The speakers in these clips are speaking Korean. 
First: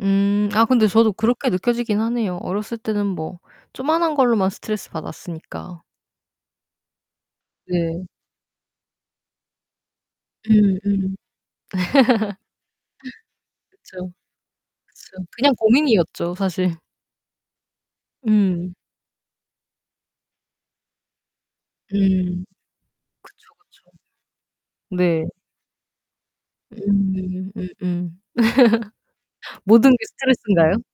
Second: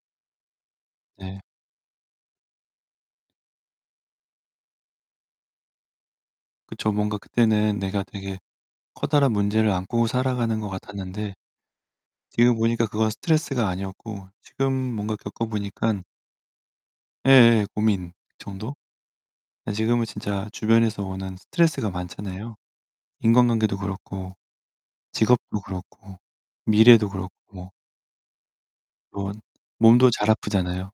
음, 아 근데 저도 네. 그렇게 느껴지기는 하네요. 어렸을 때는 뭐 조그마한 걸로만 스트레스 받았으니까. 그쵸. 뭔가 그때는 내가 네. 되게 커다란 문제를 안고 음 음 살아가는 것 같았는데 지금 보니까 그건 스트레스가 그쵸. 아니었고 지금 뭔가 그쵸. 겪어 그냥 보니깐 고민이었죠, 사실. 예예. 고민 음. 정도? 예 지금은 진짜 주변에서 오는 스트레스가 음. 많잖아요. 그쵸, 인간관계도 그쵸. 그렇고 네. 직업도 그렇고 미래도 음 그렇고. 음음. [unintelligible] 모든 게 몸도 잘 스트레스인가요? 아프잖아요.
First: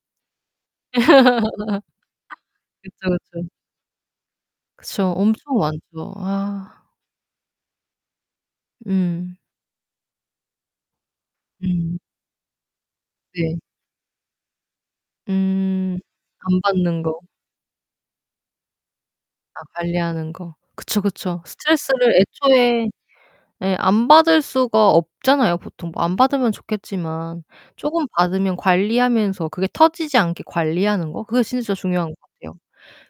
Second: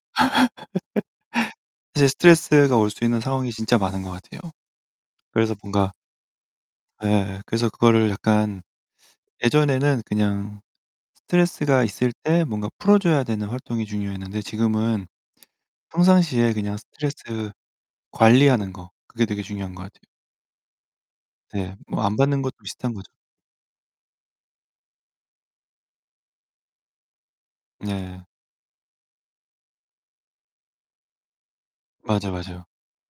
이제 스트레스가 올 수 그쵸, 있는 그쵸. 상황이 진짜 많은 것 같아요. 그쵸. 그래서 엄청 뭔가 많죠. 아. 예예. 그래서 그거를 약간 음. 예전에는 그냥 스트레스가 음. 있을 때 뭔가 풀어 줘야 되는 네. 활동이 중요했는데 지금은 음. 평상시에 안 그냥 받는 거. 스트레스 관리하는 거 그게 되게 아, 중요한 것 같아요. 관리하는 거. 그쵸, 그쵸. 네. 뭐 스트레스를 안 받는 것도 애초에 비슷한 거죠. 예 안 받을 수가 없잖아요 보통. 안 받으면 좋겠지만 쪼금 네. 받으면 관리하면서 그게 터지지 않게 관리하는 거 그게 진짜 중요한 것 맞아, 같아요. 맞아요.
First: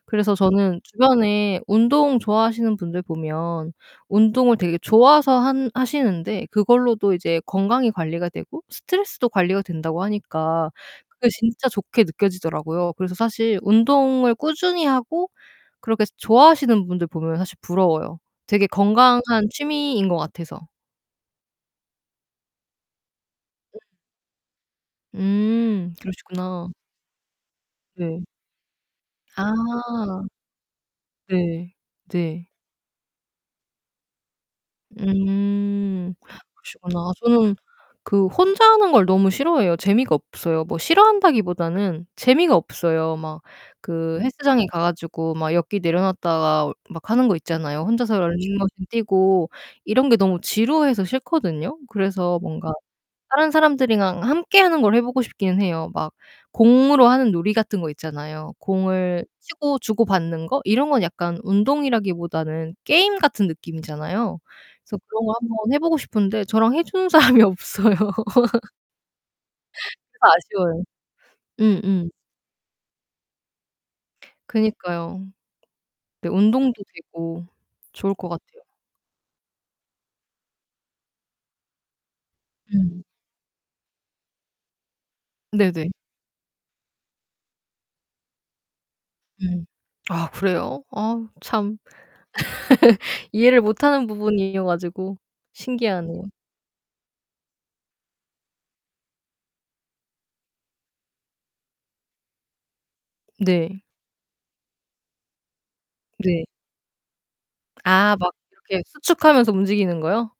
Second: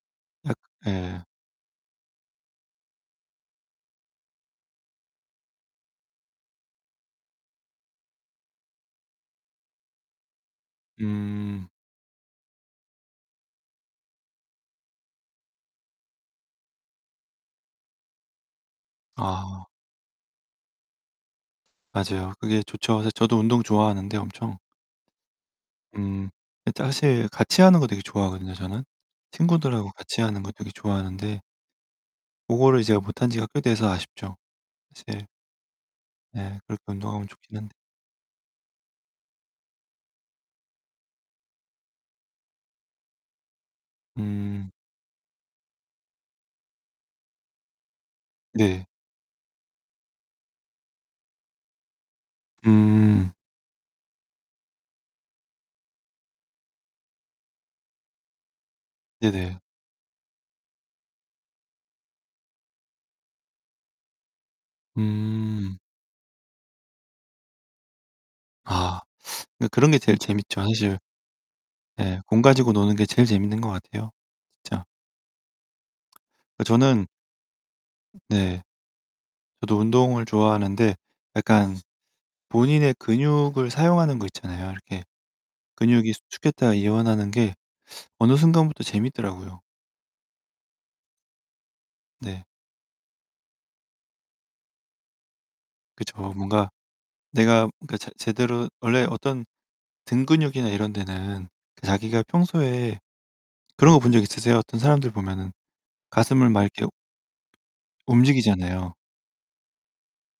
그래서 악 저는 예. 주변에 운동 좋아하시는 분들 보면 운동을 되게 좋아서 한 하시는데 그걸로도 이제 건강이 관리가 되고 스트레스도 관리가 된다고 하니까 그게 진짜 음. 좋게 느껴지더라고요. 그래서 사실 운동을 꾸준히 하고 그렇게 좋아하시는 분들 보면 사실 부러워요. 되게 건강한 아. 취미인 것 같아서. 맞아요. 그게 좋죠. 사실 저도 운동 음. 좋아하는데 엄청 음, 음 그러시구나. 이 사실 같이 하는 거 되게 네. 좋아하거든요, 저는. 아. 친구들하고 같이 하는 거 되게 좋아하는데 네, 네. 고거를 이 제가 못 한 지가 꽤 돼서 아쉽죠. 사실 음 네, 그렇게 그러시구나. 운동하면 저는 좋기는 한데. 그 혼자 하는 걸 너무 싫어해요. 재미가 없어요. 뭐 싫어한다기 보다는 재미가 없어요. 막 그 헬스장에 음. 가 가지고 막 역기 내려놨다가 막 하는 거 있잖아요. 혼자서 러닝머신 네. 뛰고 이런 게 너무 지루해서 싫거든요. 그래서 뭔가 음. 다른 사람들이랑 함께 하는 걸 해 보고 싶기는 해요. 막 공으로 하는 놀이 같은 거 있잖아요. 공을 네네. 치고 주고 받는 거? 이런 거는 약간 운동이라기 보다는 게임 같은 느낌이잖아요. 그래서 그런 거 한번 음. 해 보고 싶은데 저랑 해 주는 사람이 없어요. 아. 이 그런 게 제일 재밌죠. 아쉬워요. 사실 음음. 네, 공 가지고 노는 게 제일 재밌는 것 같아요 진짜. 그니까요. 네, 그 운동도 저는 되고 좋을 으 것 네. 같아요. 저도 운동을 좋아하는데 약간 본인의 음. 근육을 사용하는 거 있잖아요. 이렇게 네네. 근육이 수축했다가 이완하는 게 어느 순간부터 재밌더라고요. 음 아 그래요? 아 참. 네. 이해를 못하는 부분이어 가지고 그쵸. 신기하네요. 뭔가 내가 그 제 제대로 원래 어떤 등 근육이나 이런 데는 자기가 평소에 네. 그런 거 본 적 있으세요? 어떤 사람들 보면은 네. 가슴을 막 이렇게 아 막 이렇게 움직이잖아요 수축하면서 움직이는 거요?